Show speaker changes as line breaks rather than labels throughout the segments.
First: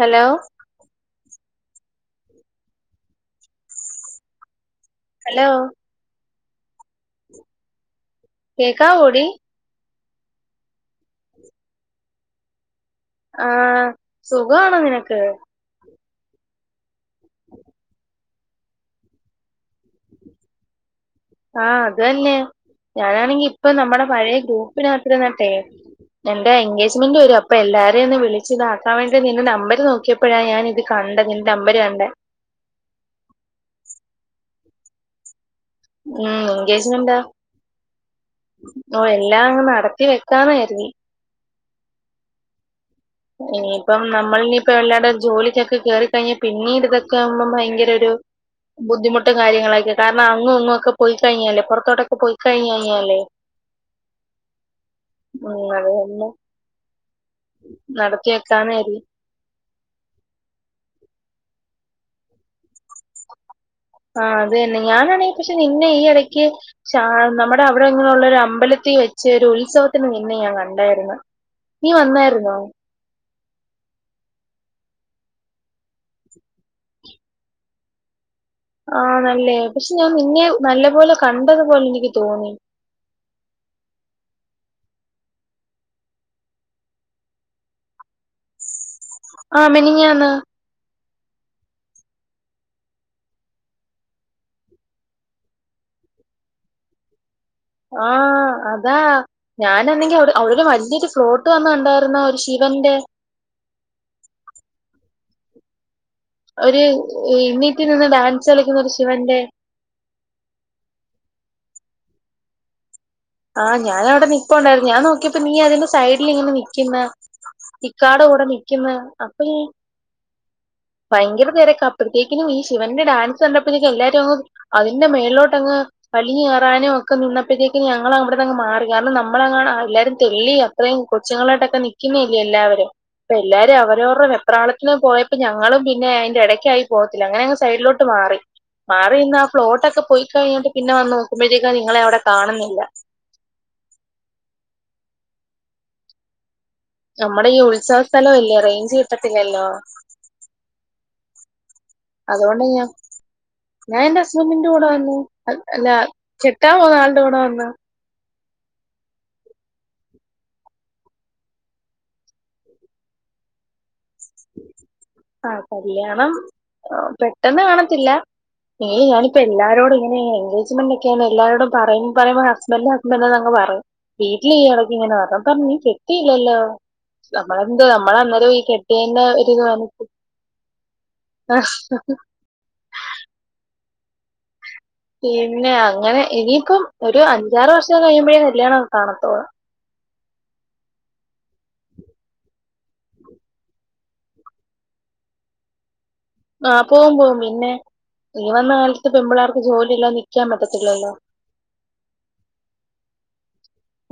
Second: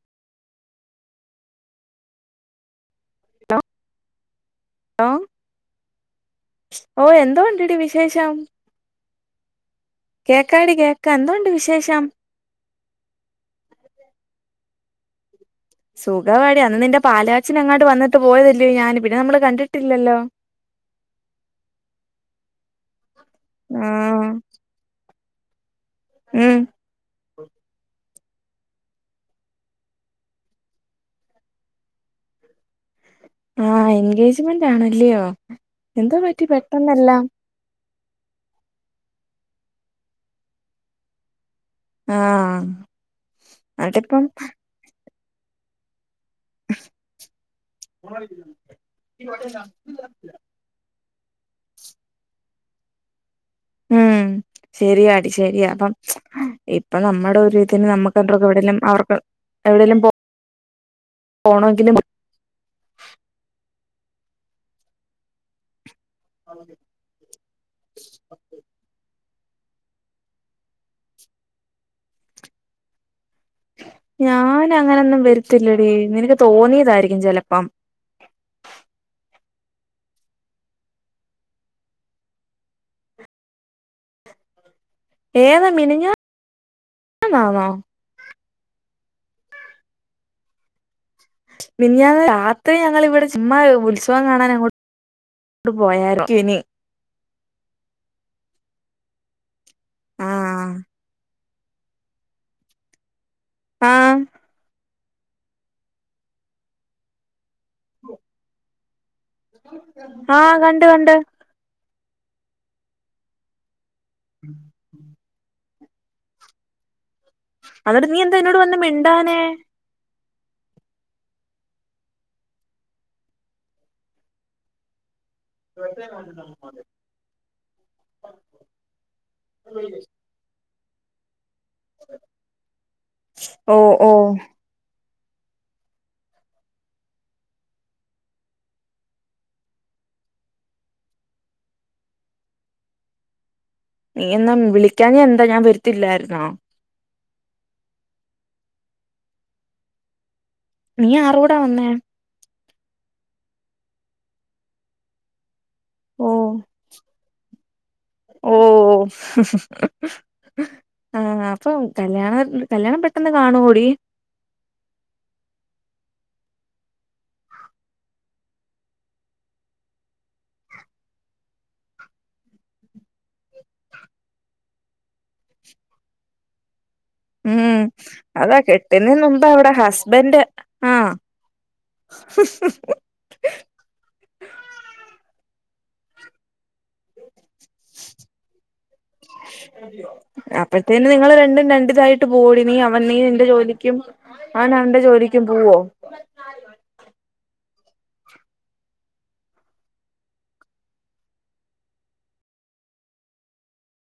Hello... hello
[unintelligible] ഓ എന്തോ. ണ്ടടി വിശേഷം
കേക്കാവോടി
കേക്കാടി കേക്കാ. എന്തോണ്ട് വിശേഷം.
ആഹ്, സുഖാണോ നിനക്ക്.?
സുഖവാടി അന്ന് നിന്റെ പാലാച്ചിനങ്ങാണ്ട് വന്നിട്ട് പോയതല്ലേ ഞാൻ പിന്നെ നമ്മള് കണ്ടിട്ടില്ലല്ലോ.
[inaudible] ആഹ് അതെന്നെ ഞാനാണെങ്കിപ്പൊ
ആഹ്
നമ്മടെപഴെ ഗ്രൂപ്പിനകത്തിരുന്നിട്ടെ.. എന്റെ
ഉം
എൻഗേജ്മെന്റ് വരാപ് പ്പൊ എല്ലാരെ ഒന്ന് വിളിച്ച്താക്കാൻ വേണ്ടി നിന്റെ നമ്പര് നോക്കിയപ്പഴാ ഞാൻ ഇത് കണ്ടത് നിന്റെ നമ്പര് കണ്ടെ.
ആഹ് എൻഗേജ്മെന്റ് ആണല്ലൃയോ.
ഉം
എന്ത്പറ്റി
എൻഗേജ്മെന്റാ
പെട്ടെന്നെല്ലാം.
ഓ എല്ലാങ്ങ് നടത്തി വെക്കാന്ന്കരുതി.
ആ.. ആഹ്
ഇനിയിപ്പം
അതിപ്പം
നമ്മൾനിയിപ്പം വെല്ലാടോം ജോലിക്കൊക്കെ കേറിക്കഴിഞ്ഞ്. പിന്നീട് ഇതൊക്കാവുമ്പം ഭയങ്കരൊരു ബുദ്ധിമുട്ടു കാര്യങ്ങളായ്, ക്ക കാരണം. അങ്ങു ഇങ്ങു ക്കെ. പുൽകയിഞ്ഞാല് പുറത്തോട്ടൊക്കെ പൊയ്കഴിഞ്ഞ യ്ഞ്ഞാലേ.
ഉം ശെരിയാടി ശെരിയാ
ഉം അത്
പ്പം
തന്നെ
ഹ് ഇപ്പൊ നമ്മടെ ഒ വീക്കെൻഡ് നമ്മക്ക്
നടത്തി
രണ്ട് പേർക്കും എവ്ടെലും
വെക്കാന്നായിരുന്നു.
അവർക്ക് എവിടെലും പോ പോണങ്കിലും
ആഹ് അതെന്നെ ഞാനാണെങ്കി പക്ഷെ നിന്നെ ഈ എടയ്ക്ക് ഷാ നമ്മൾ ദാ അവടെ എങ്ങനെയുള്ളെരു അമ്പലത്തീ വെ ചെ രുത്സവത്തിന് നിന്നെ ഞാൻ കണ്ടെയിര്ന്നു. നീ വന്നായിരുന്നോ. ജ്
ഞാനങ്ങനൊന്നും വര്ത്തില്ലെടീ. നിനക്ക് തോന്നിയതായിരിക്കും ചെലപ്പം.
ആണല്ലേ പക്ഷെ ഞാൻ നിന്നെ നല്ലപോലെ കണ്ടതുപോലെ നിക്ക്തോന്നി.
ഏതാ മിനിഞ്ഞ ന്നാന്നേ.
ആ മിനിഞ്ഞാന്ന്
മനിഞാന്ന് രാത്രി ഞങ്ങിവിടെ ചുമ്മാ ഉത്സവം കാണാൻ അങ്ങോട്ട് ട്ട് പോയായിരിക്കുനി.
ആ അതാ ഞാനെന്നെങ്കി അവ്ടെ അവിടെരു
ആഹ്
വലൃയൊരു ഫ്ലോ ത് വന്ന്കണ്ടായിരുന്നേ ഒരു ശിവന്റെ.
ആഹ്
ഒരു ണീറ്റ് നിന്ന് ഡാൻസ് കളിക്കുന്ന ഒരു ശിവന്റെ?
ആഹ് കണ്ട്. കണ്ട്.
ആഹ് ഞാനവിടെ നിപ്പുണ്ടായിരുന്നു ഞാ നോക്കിയപ്പോ നീ അതിന്റെ സൈഡിലിങ്ങനെ നിക്ക്ന്ന്
അന്നിട്ട് നീ
ഇക്കാടെ
എന്താ
കൂടെ
എന്നോട് വന്ന്
നിക്ക്ന്ന്
മിണ്ടാനേ
അപ്പെയ്. ഭയങ്കരതിരക്കാ അപ്പഴ്ത്തേക്കിനും ഈ ശിവന്റെ ഡാൻസ് കണ്ടപ്പോതേക്കും എല്ലാരും അതിന്റെ മേൾളേ ട്ടങ്ങ് വലിഞ്ഞ് കേറാനും ഒക്കെ നിന്നപ്പോഴത്തേക്കും ഞങ്ങൾ അവിട്ന്നങ്ങ് മാറി കാരണം നമ്മളെങ്ങാണും എല്ലാരും. തുള്ളിയ മക്കളെയും കൊച്ചുങ്ങളായിട്ടൊക്കെ നൽക്കുന്നേല്ല്യൊ എല്ലാവരും അപ്പ എല്ലാരും
ഓ ഓ
അവരവരുടെ വെപ്രാളത്തിന് പോയ ഞങ്ങളും പിന്നെ അയിന്റെടക്കായി പോകത്തില്ലേ അങ്ങനെയങ്ങ് സൈഡിലോട്ട് മാറി മാറി നിന്നാ ഫ്ലോട്ടൊക്കെ പോയിക്കഴിഞ്ഞിട്ട് പിന്നെ വന്ന് നോക്കുമ്പോഴത്തേക്ക്‌ നിങ്ങളെയവടെ കാണുന്നില്ല
നീ എന്നാ വിളിക്കാഞ്ഞെന്താ ഞാൻ വരത്തില്ലാരുന്നോ
നമ്മടെയീ ഉത്സവസ്ഥലവല്ലേ റേഞ്ച് കിട്ടത്തില്ലല്ലോ
നീ ആരെ കൂടെ വന്നേ
അതുകൊണ്ട ഞാ ഞാനെന്റെ ഹസ്ബൻറിന്റെ കൂടെ വന്നു അ അല്ല
ഓ
കെട്ടാൻ പോവ്ന്ന ആളിന്റെ കൂടെ വന്ന
ഓഹ് ആഹ് അപ്പൊ കല്യാണ കല്യാണം പെട്ടെന്ന് കാണുവോടി
[inaudible] ആഹ് കല്യാണം പെട്ടെന്ന് കാണത്തില്ല ഏയ് ഞാനിപ്പോ എല്ലാരോടും ഇങ്ങനെ എൻഗാജ്മെന്റക്കെയാണ് എല്ലാരോടും പറയു പറയുമ്പൊ ഹസ്ബൻഡ് ഹസ്ബൻഡന്നങ് പറയും വീട്ടിലീയെടക്കിങ്ങനെ പറഞ് അപ്പ നീ കെട്ടിയില്ലല്ലോ
മ്മ്
നമ്മളെന്തോ നമ്മളന്നേരം
അതാ
ഈ
കെട്ടുന്നേ
കെട്ടിയതിന്റെ
മുമ്പവടെ ഹസ്ബന്റ് ആഹ്
ആഹ്
മ്മ് ഹ്
പിന്നെ അങ്ങനെ ഇനിയിക്കം ഒരു അഞ്ചാറ് വർഷം കഴിയുമ്പോഴേ കല്യാണം കാണത്തൊള്
അപ്പഴത്തേന് നിങ്ങള് രണ്ടും രണ്ടിതായിട്ട് പോവോടി നീ അവൻ നീ നിന്റെ ജോലിക്കും അവനവന്റെ ജോലിക്കും പോവോ
ആ പോവും പോവും പിന്നെ ഇനി വന്ന കാലത്ത് പെമ്പിള്ളാർക്ക് ജോലി ഇല്ലാതെ നിക്കാൻ പറ്റത്തില്ലല്ലോ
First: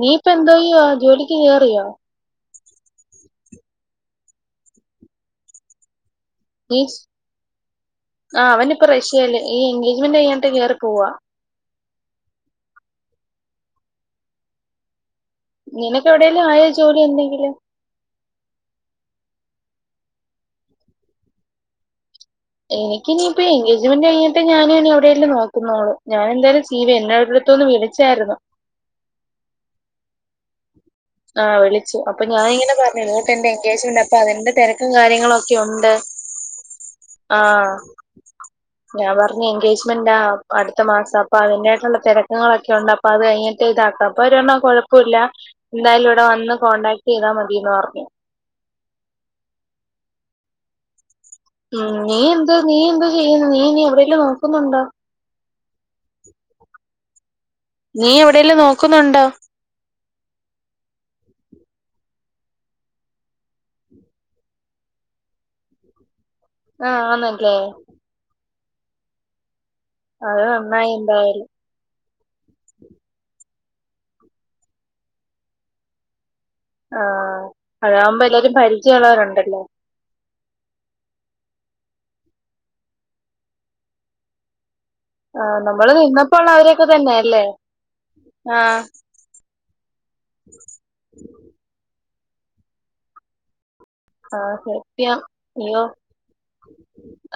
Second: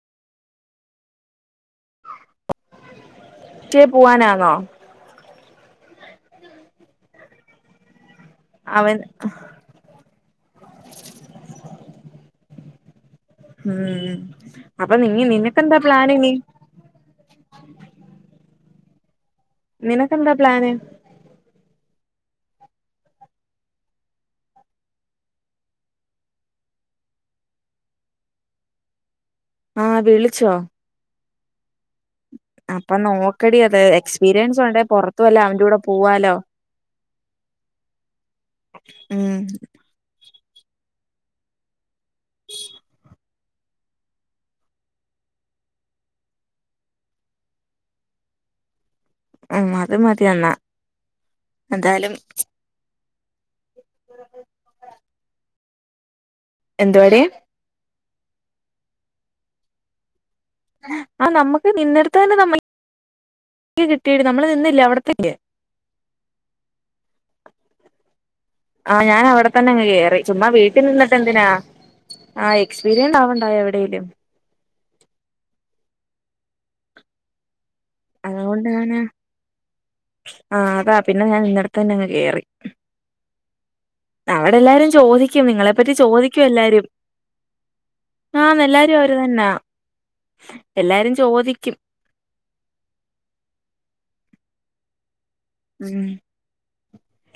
നീയിപ്പെന്തോയ്യാ ജോലിക്ക് ക്കെറിയോ
റ്റ് പോവാനാന്നൊ
ശ് ആ അവനിപ്പൊ
അവൻ
റഷ്യെല് ഈ എൻഗേജ്മെന്റ് കഴഞ്ഞിട്ട് കെറി പോവാ
മ്മ് അപ്പൊ നിങ്ങ നിന
നിനക്കെവിടെേലും ആയ ജോലി എന്തെങ്കിലും
നിനക്കെന്താ പ്ലാന്
എനിക്കിനിയിപ്പോ എൻഗേജ്മെന്റ് കഴിഞ്ഞിട്ടെ ഞാനുനിയെവിടേലും നോക്കുന്നൊള്ളോ ഞാൻ എന്തായാലും സീ വി എന്നേയോരിടത്തുനിന്ന് വിളി ച്ചായരുന്നു
ആ വിളിച്ചോ
ആഹ് വിളി ച്ചു അപ്പൊ ഞാനിങ്ങനെ
അപ്പൊ
പറഞ്ഞങ്ങോട്ട് എന്റെ
നോക്കടി അത്
എൻഗേജ്മെന്റ അപ്പൊ അതിന്റെ
എക്സ്പീരിയൻസ് ഉണ്ടേ
തെരക്കും
പുറത്തു വല്ല
കാര്യങ്ങളൊക്കെ
അവന്റെ കൂടെ
ഒണ്ട്
പോവാലോ
ആഹ് ഞാൻ
ഉം
പറഞ് എൻഗേജ്മെന്റാ ആ അടുത്ത മാസം അപ്പൊ അതിന്റെയായിട്ടുള്ള തെരക്കങ്ങളൊക്കെയുണ്ട് അപ്പൊ അത് കഴിഞ്ഞിട്ടിതാക്കാ അപ്പൊ അവര് പറഞ്ഞു കൊഴപ്പോല്ല എന്തായാലുവിടെ വന്ന് കോൺടാക്ട് ചെയ്ത മതിന്ന് പറഞ്ഞു
മ്മ് അത് മതിയെന്നാ
മ്മ് നീ എന്തോ നീ എന്തോ ചെയ്യുന്നു നീ ഇനി എവിടെലും നോക്കുന്നോണ്ടോ [inaudible]
എന്തുവാടി
നീയെവടേലും നോക്കുന്നൊണ്ടോ
ആഹ് നമ്മക്ക് നിന്നെടുത്തന്നെ നമ്മ കിട്ടിടി നമ്മള് നിന്നില്ലേ അവിടത്തന്നേ
ആഹ് ആന്നല്ലേ
ആഹ് ഞാൻ അവടെ തന്നങ്ങ് കേറി
അത്
ചുമ്മാ വീട്ടി
നന്നായി
നിന്നിട്ടെന്തിനാ
എന്തായാലും
ആഹ് എക്സ്പീരിയൻണ്ടാവണ്ടായൊ എവിടേലും
ആഹ് അതാവുമ്പോ എല്ലാരും
അതുകൊണ്ട് ഞാന്
പരിചയോള്ളോരോണ്ടല്ലോ
ആഹ് അതാ പിന്നെ ഞാൻ നിന്നടുത്ത് തന്നെങ്ങ് കേറി അവടെല്ലാരും
ആ
ചോദിക്കും നിങ്ങളെ പറ്റി
നമ്മള് നിന്നപ്പോ
ചോദിക്കും
ഉള്ള
എല്ലാരും
അവരൊക്കെ തന്നെ അല്ലേ ആ
ആന്ന് എല്ലാരു വര് തന്നാ എല്ലാരും ചോദിക്കും
ആഹ് സത്യം അയ്യോ
ഉം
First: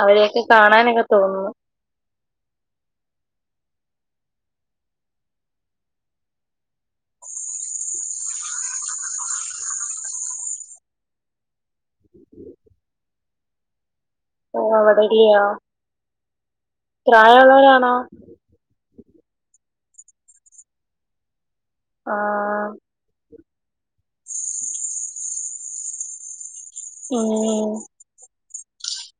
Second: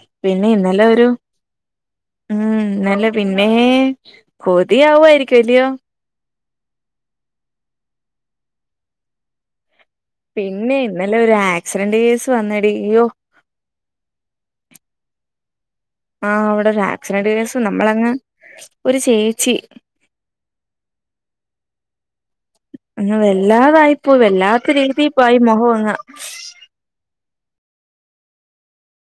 അവരെയൊക്കെ
പിന്നെ ഇന്നലെ
കാണാനൊക്കെ
ഒരു
തോന്നുന്നു
ഉം ന്നല്ല പിന്നെ കൊതിയാവുവാ യിരിക്കും ഇല്ലയോ പിന്നെ ഇന്നലെ ഒരു ആക്സിഡന്റ് കേസ് വന്നടി ഉയ്യോ
ഓഹ് [unintelligible]
ആഹ് അവിടെ ആക്സിഡൻറ്റ് കേസ് നമ്മളങ്ങ് ഒരു ചേച്ചി
ആഹ്
അങ്ങ് വല്ലാതായി പോയി വല്ലാത്ത രീതി പോയി മുഖം അങ്ങ്
ഉം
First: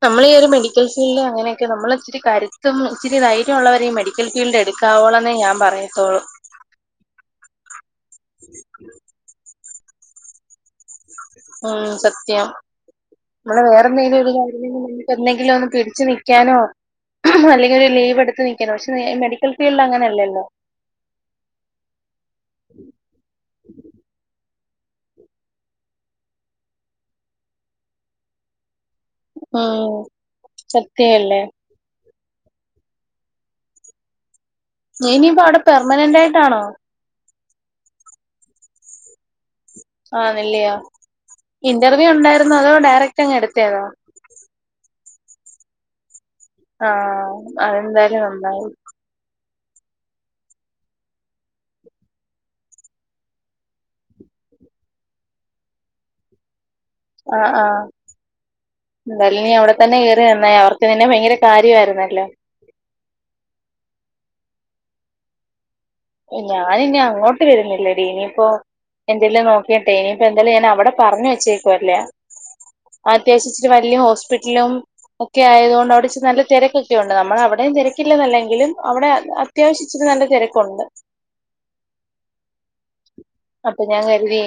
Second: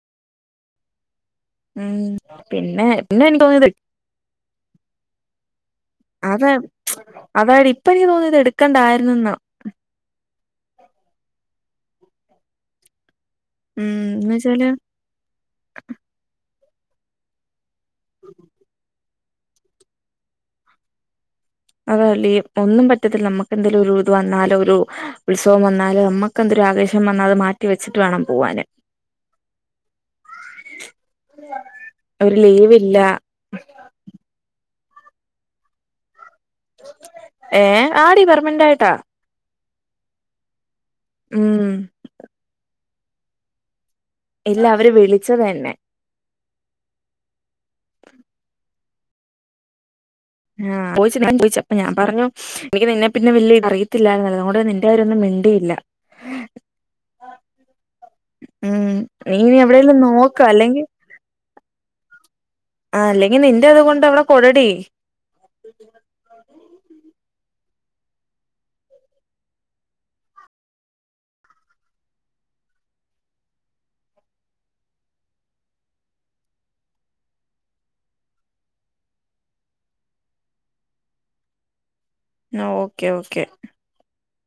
നമ്മളി ഈയൊരു മെഡിക്കൽ ഫീൽഡിൽ അങ്ങനെ ക്കും നമ്മള
ഉം
ഇച്ചിരി കരുത്തും
പിന്നെ
ഇച്ചിരി
പിന്നെ എനിക്ക് തോന്നിയത്
ധൈര്യമുള്ളവരെ ഈ മെഡിക്കൽ ഫീൽഡ് എടുക്കാവുള്ളെന്നേ ഞാൻ പറയത്തോള്ളൂ
അത് അതാടി ഇപ്പ എനിക്ക് തോന്നുന്നു ഇത് എടുക്കേണ്ടായിരുന്നന്നാ
ഉം സത്യം നമ്മള് വേറെ
ഉം
എന്തെങ്കിലും
എന്ന്
ഒരു
വെച്ചാല്
[inaudible] എന്തെങ്കിലും ഒന്ന് പിടിച്ച് നിക്കാനോ അല്ലെങ്കില് ലീവ് എടുത്ത് നിക്കാനോ പഷേ മെഡി ക്കൽ ഫീൽഡ് അങ്ങനെയല്ലല്ലോ
അതുവല്ല ഈ ഒന്നും പറ്റത്തില്ല നമുക്ക് എന്തെലും ഒരു ഇത് വന്നാലോ ഒരു ഉത്സവം വന്നാലോ നമ്മ ക്കെന്തൊരാവേശം വന്നാത് മാറ്റി വെച്ചിട്ട് വേണം പോവാന്
ആഹ്‌ സത്യ അല്ലേ
ഒരു ലീവില്ല
നീയിനിപ്പോ അവടെ പെർമനൻറ്റായിട്ടാണോ?
ഏഹ് ആടി പെർമനൻറ്റായിട്ടാ
ആന്ന്ല്ലയോ
ഉം
ഇന്റർവ്യൂ ഒണ്ടാരുന്നോ അതോ ഡയറക്റ്റ് അങ്ങ് എടുത്തേയാണോ
ഇല്ല അവര് വിളിച്ചതാ എന്നെ
ആഹ് അതെന്തായാലും നന്നായി
ആഹ് [unintelligible] ഞാ ചോയിച്ച് അപ്പോ ഞാ പറഞ്ഞു എനിക്ക് നിന്നെ പിന്നെ വല്യേ അറിയത്തില്ലാരുന്നല്ലോ അതുകൊണ്ട് നിന്റെ കാര്യവൊന്നും മിണ്ടില്ല
[inaudible] ആഹ് ആഹ്
ഉം
എന്തായാലും നീ
ഇനി എവിടെലും
അവടെത്തന്നെ കേറിത്
നോക്ക
നന്നായി അവർക്ക്
അല്ലെങ്കിൽ
നിന്നെ ഭയങ്കര കാര്യവാരുന്നല്ലേ
ആഹ്‌ അല്ലെങ്കി നിന്റെ അതുകൊണ്ട് അവടെ കൊടടി
ഞാനിനി അങ്ങോട്ട് വരുന്നില്ലടി ഇനിപ്പോ എന്തെലും നോക്കിട്ടെ ഇനിപ്പോ എന്തായാലും ഞാൻ അവിടെ പറഞ്ഞ് വെച്ചേക്കുവല്ലേ അത്യാവശ്യം ഇച്ചിരി വല്യ ഹോസ്പിറ്റ്ലും ഒക്കെ ആയതുകൊണ്ട് അവടെ ഇച്ചിരി നല്ല തെരക്കൊക്കെ ഒണ്ട് നമ്മളവടെയും തെരക്കില്ലെന്നല്ലെങ്കിലും അവടെ അത്യാവശ്യച്ചിരിനല്ല തെരക്കോണ്ട്
എന്നാ ഓക്കേ ഓക്കേ
അപ്പൊ ഞാൻ കരുതി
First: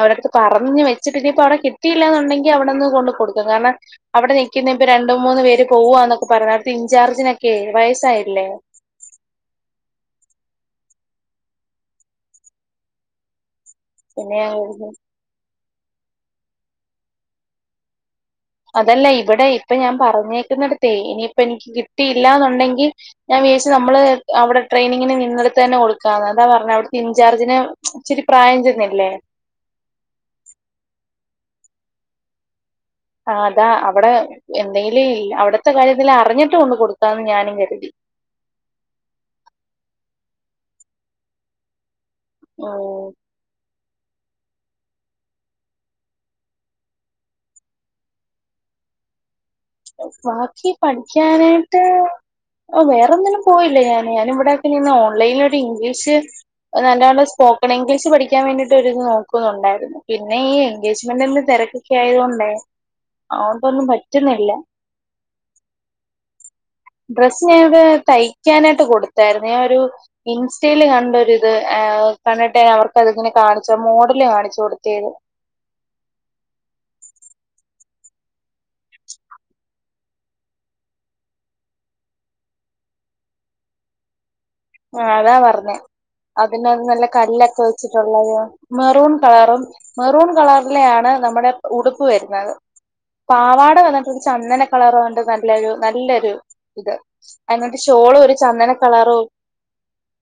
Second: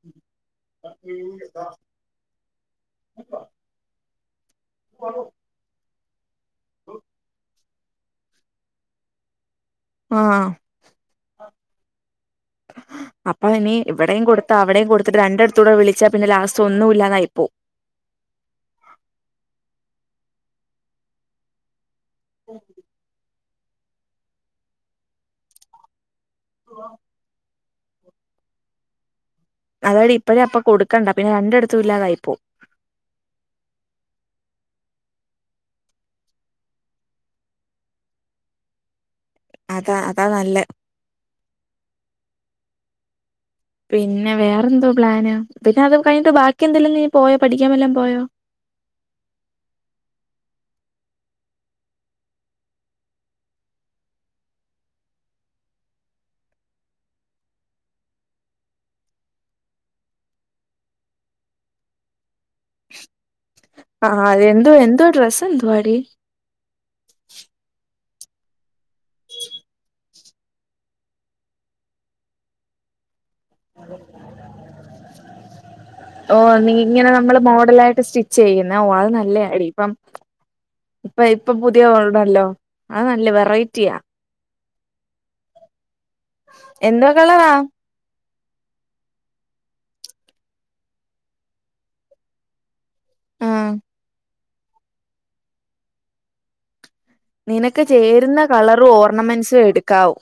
അവിടടുത്ത് പറഞ്ഞ് വെച്ചിട്ടിനിയിപ്പ അവിടെ കിട്ടിയില്ലാന്നുണ്ടെങ്കി അവിടെന്ന് കൊണ്ട് കൊടുക്കും കാരണം അവിടെ നിക്കുന്ന ഇപ്പൊ രണ്ടു മൂന്ന് പേര് പോവാന്നൊക്കെ പറഞ്ഞു അവിടുത്തെ ഇൻചാർജിനൊക്കെ വയസായില്ലേ
ആഹ് അപ്പ ഇനി ഇവിടെയും
പിന്നെ ഞാൻ
കൊടുത്താ അവിടെയും
കരുതി
കൊടുത്തിട്ട് രണ്ട അടുത്തൂടെ വിളിച്ചാ പിന്നെ ലാസ്റ്റ് ഒന്നും ഇല്ലാതായിപ്പോവും
അതല്ല ഇവിടെ ഇപ്പൊ ഞാൻ പറഞ്ഞേക്കുന്നിടത്തേ ഇനിയിപ്പ എനിക്ക് കിട്ടിയില്ലാന്നുണ്ടെങ്കി ഞാൻ വിചാരിച്ചു നമ്മള് അവിടെ ട്രയിനിങ്ങിന് നിന്നടുത്തന്നെ കൊടുക്കാന്ന് അതാ പറഞ്ഞെ അവിടുത്തെ ഇൻചാർജിന് ഇച്ചിരി പ്രായം ചെന്നില്ലേ
അതാടി ഇപ്പഴേ അപ്പൊ കൊടുക്കണ്ടാ പിന്നെ രണ്ടടുത്തും ഇല്ലാതായിപ്പോം
ആ അതാ അവിടെ എന്തെങ്കിലും അവിടുത്തെ കാര്യത്തിൽ അറിഞ്ഞിട്ട് കൊണ്ട് കൊടുക്കാന്ന് ഞാനും കരുതി
അതാ അതാ നല്ലേ
ഓഹ്
പിന്നെ വേറെന്തോ പ്ലാന് പിന്നെ അത് കഴിഞ്ഞിട്ട് ബാക്കി എന്തെല്ലും നീ പോയോ പഠിക്കാൻ വല്ലോം പോയോ
ബാക്കി പഠിക്കാനായിട്ട് വേറെൊന്നിനും പോയില്ല ഞാന് ഞാൻ ഇവിടെക്കെ നിന്ന് ഓൺലൈന് ഒരു ഇംഗ്ലീഷ് നല്ല നല്ല സ്പോക്കൺ ഇംഗ്ലീഷ് പഠിക്കാൻ വേണ്ടിയിട്ട് നോക്കുന്നുണ്ടായിരുന്നു പിന്നെ ഈ എൻഗേജ്മെന്റിന്റെ തിരക്ക് ക്കെ ആയത് കൊണ്ടേ അതോണ്ടൊന്നും പറ്റുന്നില്ല
ഇപ്പെന്തുവാ ഡ്രസെന്തുവാടി
ഡ്രസ്സ് ഞാനിവിടെ തയ്ക്കാനായിട്ട് കൊടുത്തായിരുന്നു ഞാ ഒരു ഇൻസ്റ്റയില് കണ്ടൊരിത് ആ കണ്ടിട്ടെ അവർക്കതൊന്ന് കാണി ച്ച മോഡല് കാണിച്ചു കൊടുത്തേതു
ഓഹ് നീ ഇങ്ങനെ നമ്മള് മോഡലായിട്ട് സ്റ്റിച്ച് ചെയ്യുന്ന ഓ അത് നല്ലാടി ഇപ്പം ഇപ്പ ഇപ്പൊ പുതിയ ഓണ്ടല്ലോ അത് നല്ല വെറൈറ്റിയാ
ആ അതാ പറഞ്ഞേ അതിനാത്ത് നല്ല
എന്തോ കളറാ
കല്ലൊക്കെ വെച്ചിട്ടുള്ളത് മെറും കളറും മെറൂൺ കളറിലെആണ് നമ്മുടെ ഉടുപ്പ് വരുന്നത്
ആഹ്
പാവാട വന്നിട് ഒരു ചന്ദന കളറണ്ട് നല്ലൊരു നല്ലൊരു ഇത് എന്നിട്ട്
നിനക്ക്
ഷോളും ഒരു
ചേരുന്ന
ചന്ദന
കളറും ഓർണമെന്റ്സും എടുക്കാവു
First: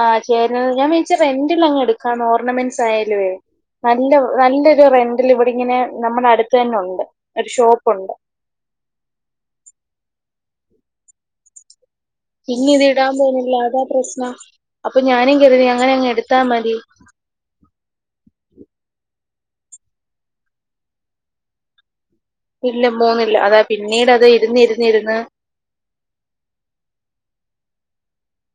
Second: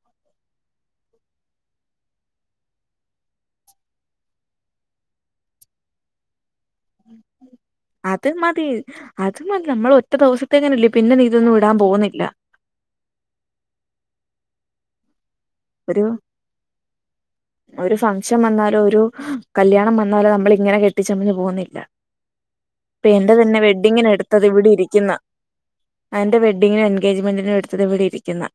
ആ ചേര്ന്ന ഞാൻ വിചാരിച്ചു റെന്റിലങ്ങ് എടുക്കാ ഓർണമെന്റ്സ് ആയാലുമേ നല്ല നല്ലൊരു റെന്റിലിവിടിങ്ങനെ നമ്മുടെ അടുത്തന്നെ ഉണ്ട് ഒരു ഷോപ്പുണ്ട്
അത് മതി അത് മതി നമ്മളൊറ്റ ദിവസത്തേക്കല്ലേ പിന്നെ നീ ഇതൊന്നും ഇടാൻ പോന്നില്ല
പിന്നിതിടാൻ പോന്നില്ല അതാ പ്രശ്നം അപ്പൊ ഞാനും കരുതി അങ്ങനെ
ഒരു
അങ്ങ് എടുത്താ മതി
ഒരു ഫംഗഷൻ വന്നാലോ ഒരു കല്ല്യാണം വന്നാലോ നമ്മളിങ്ങനെ കെട്ടിച്ചമഞ്ഞ് പോന്നില്ല
ഇല്ല
ഇപ്പ എൻ്റെ
പോന്നില്ല
തന്നെ
അതാ പിന്നീട് അത്
വെഡ്ഡിങ്ങിനെടുത്തത് ഇവിടെ
ഇരുന്നിരുന്നിരുന്ന്
ഇരിക്കുന്ന് ആഹ് അന്റെ വെഡിങ്ങിനും എൻഗേജ്മെന്റിനും എടുത്തത് ഇവിടെ ഇരിക്കുന്ന്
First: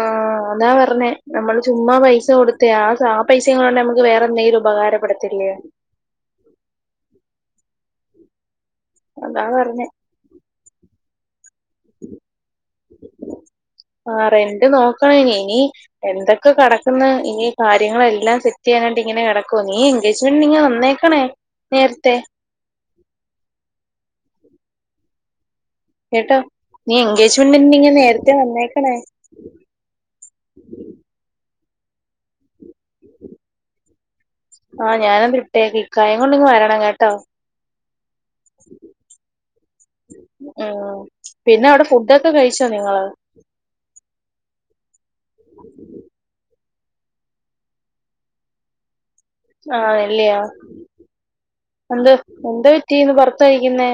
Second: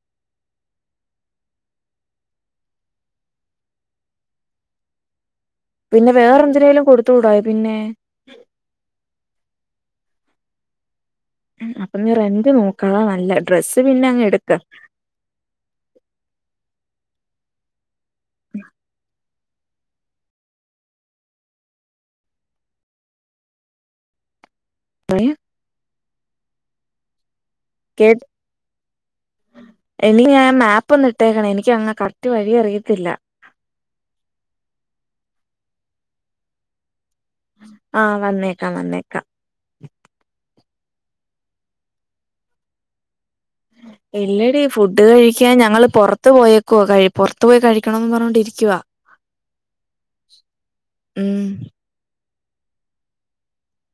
ആഹ് ആ അതാ പറഞ്ഞേ നമ്മള് ചുമ്മാ പൈസ കൊടുത്തെയാ ആ പൈസയും കൂടെ ഒണ്ടേ വേറെന്തെങ്കിലും ഉപകാരപ്പെടുത്തില്ലോ
പിന്നെ വേറെന്തിനേലും കൊടുത്തു വിടാം പിന്നെ
അതാ പറഞ്ഞെ
അപ്പൊ നി റെന്റ് നോക്കണതാ നല്ലെ ഡ്രസ്സ് പിന്നെ അങ്ങ് എടുക്ക്
ഇനിഎന്തൊക്കെ കെടക്ക്ന്ന് ഇനി കാര്യങ്ങളെല്ലാം സെറ്റ് ചെയ്യാനാട്ട് ഇങ്ങനെ കട നീ എൻഗേജ്മെന്റിന് വന്നേക്കണേ നേരത്തെ കേട്ടോ നീ എൻഗേജ്മെന്റിനു നേരത്തെ വന്നേക്കണേ
എടി ആ മാപ്പ് ഒന്നിട്ടേക്കണെ ഇനിക്കങ്ങ് കറക്റ്റ് വഴി അറിയത്തില്ല
ആഹ് ഞാനതിട്ടേക്കാം ഇക്കായേം കൊണ്ട് ഇങ്ങ് വരണം കേട്ടോ
ആ വന്നേക്കാം വന്നേക്കാം
പിന്നവിടെ ഫുഡൊക്കെ കഴിച്ചോ നിങ്ങള്
ഇല്ലടി ഫുഡ് കഴിക്കാൻ ഞങ്ങള് പൊറത്ത് പോയേക്കുവ പുറത്തു പോയി കഴിക്കണന്ന് പറഞ്ഞോണ്ടിരിക്കുവ
ആ ആന്നല്ലിയോ
ഉം
എന്ത് എന്തുപറ്റിന്ന് പുറത്തഴിക്കുന്നേ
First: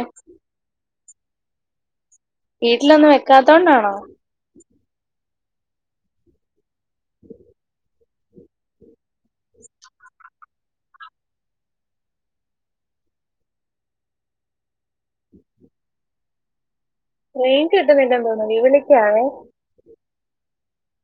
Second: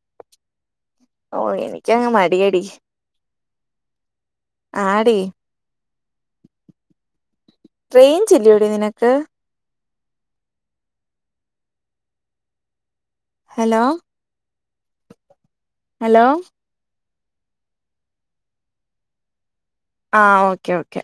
ഓഹ് എനിക്കങ്ങ് മടിയെടി
വീട്ടിലൊന്നും വെക്കാത്തൊണ്ടാണോ
ആടി റൈഞ്ച ഇല്ലോടി നിനക്ക് ഹലോ ഹലോ
റൈഞ്ച് കിട്ടുന്നില്ല ല്ലാ തോന്നുന്നു വിളക്കാ വെ
ആഹ് ഓക്കെ ഓക്കെ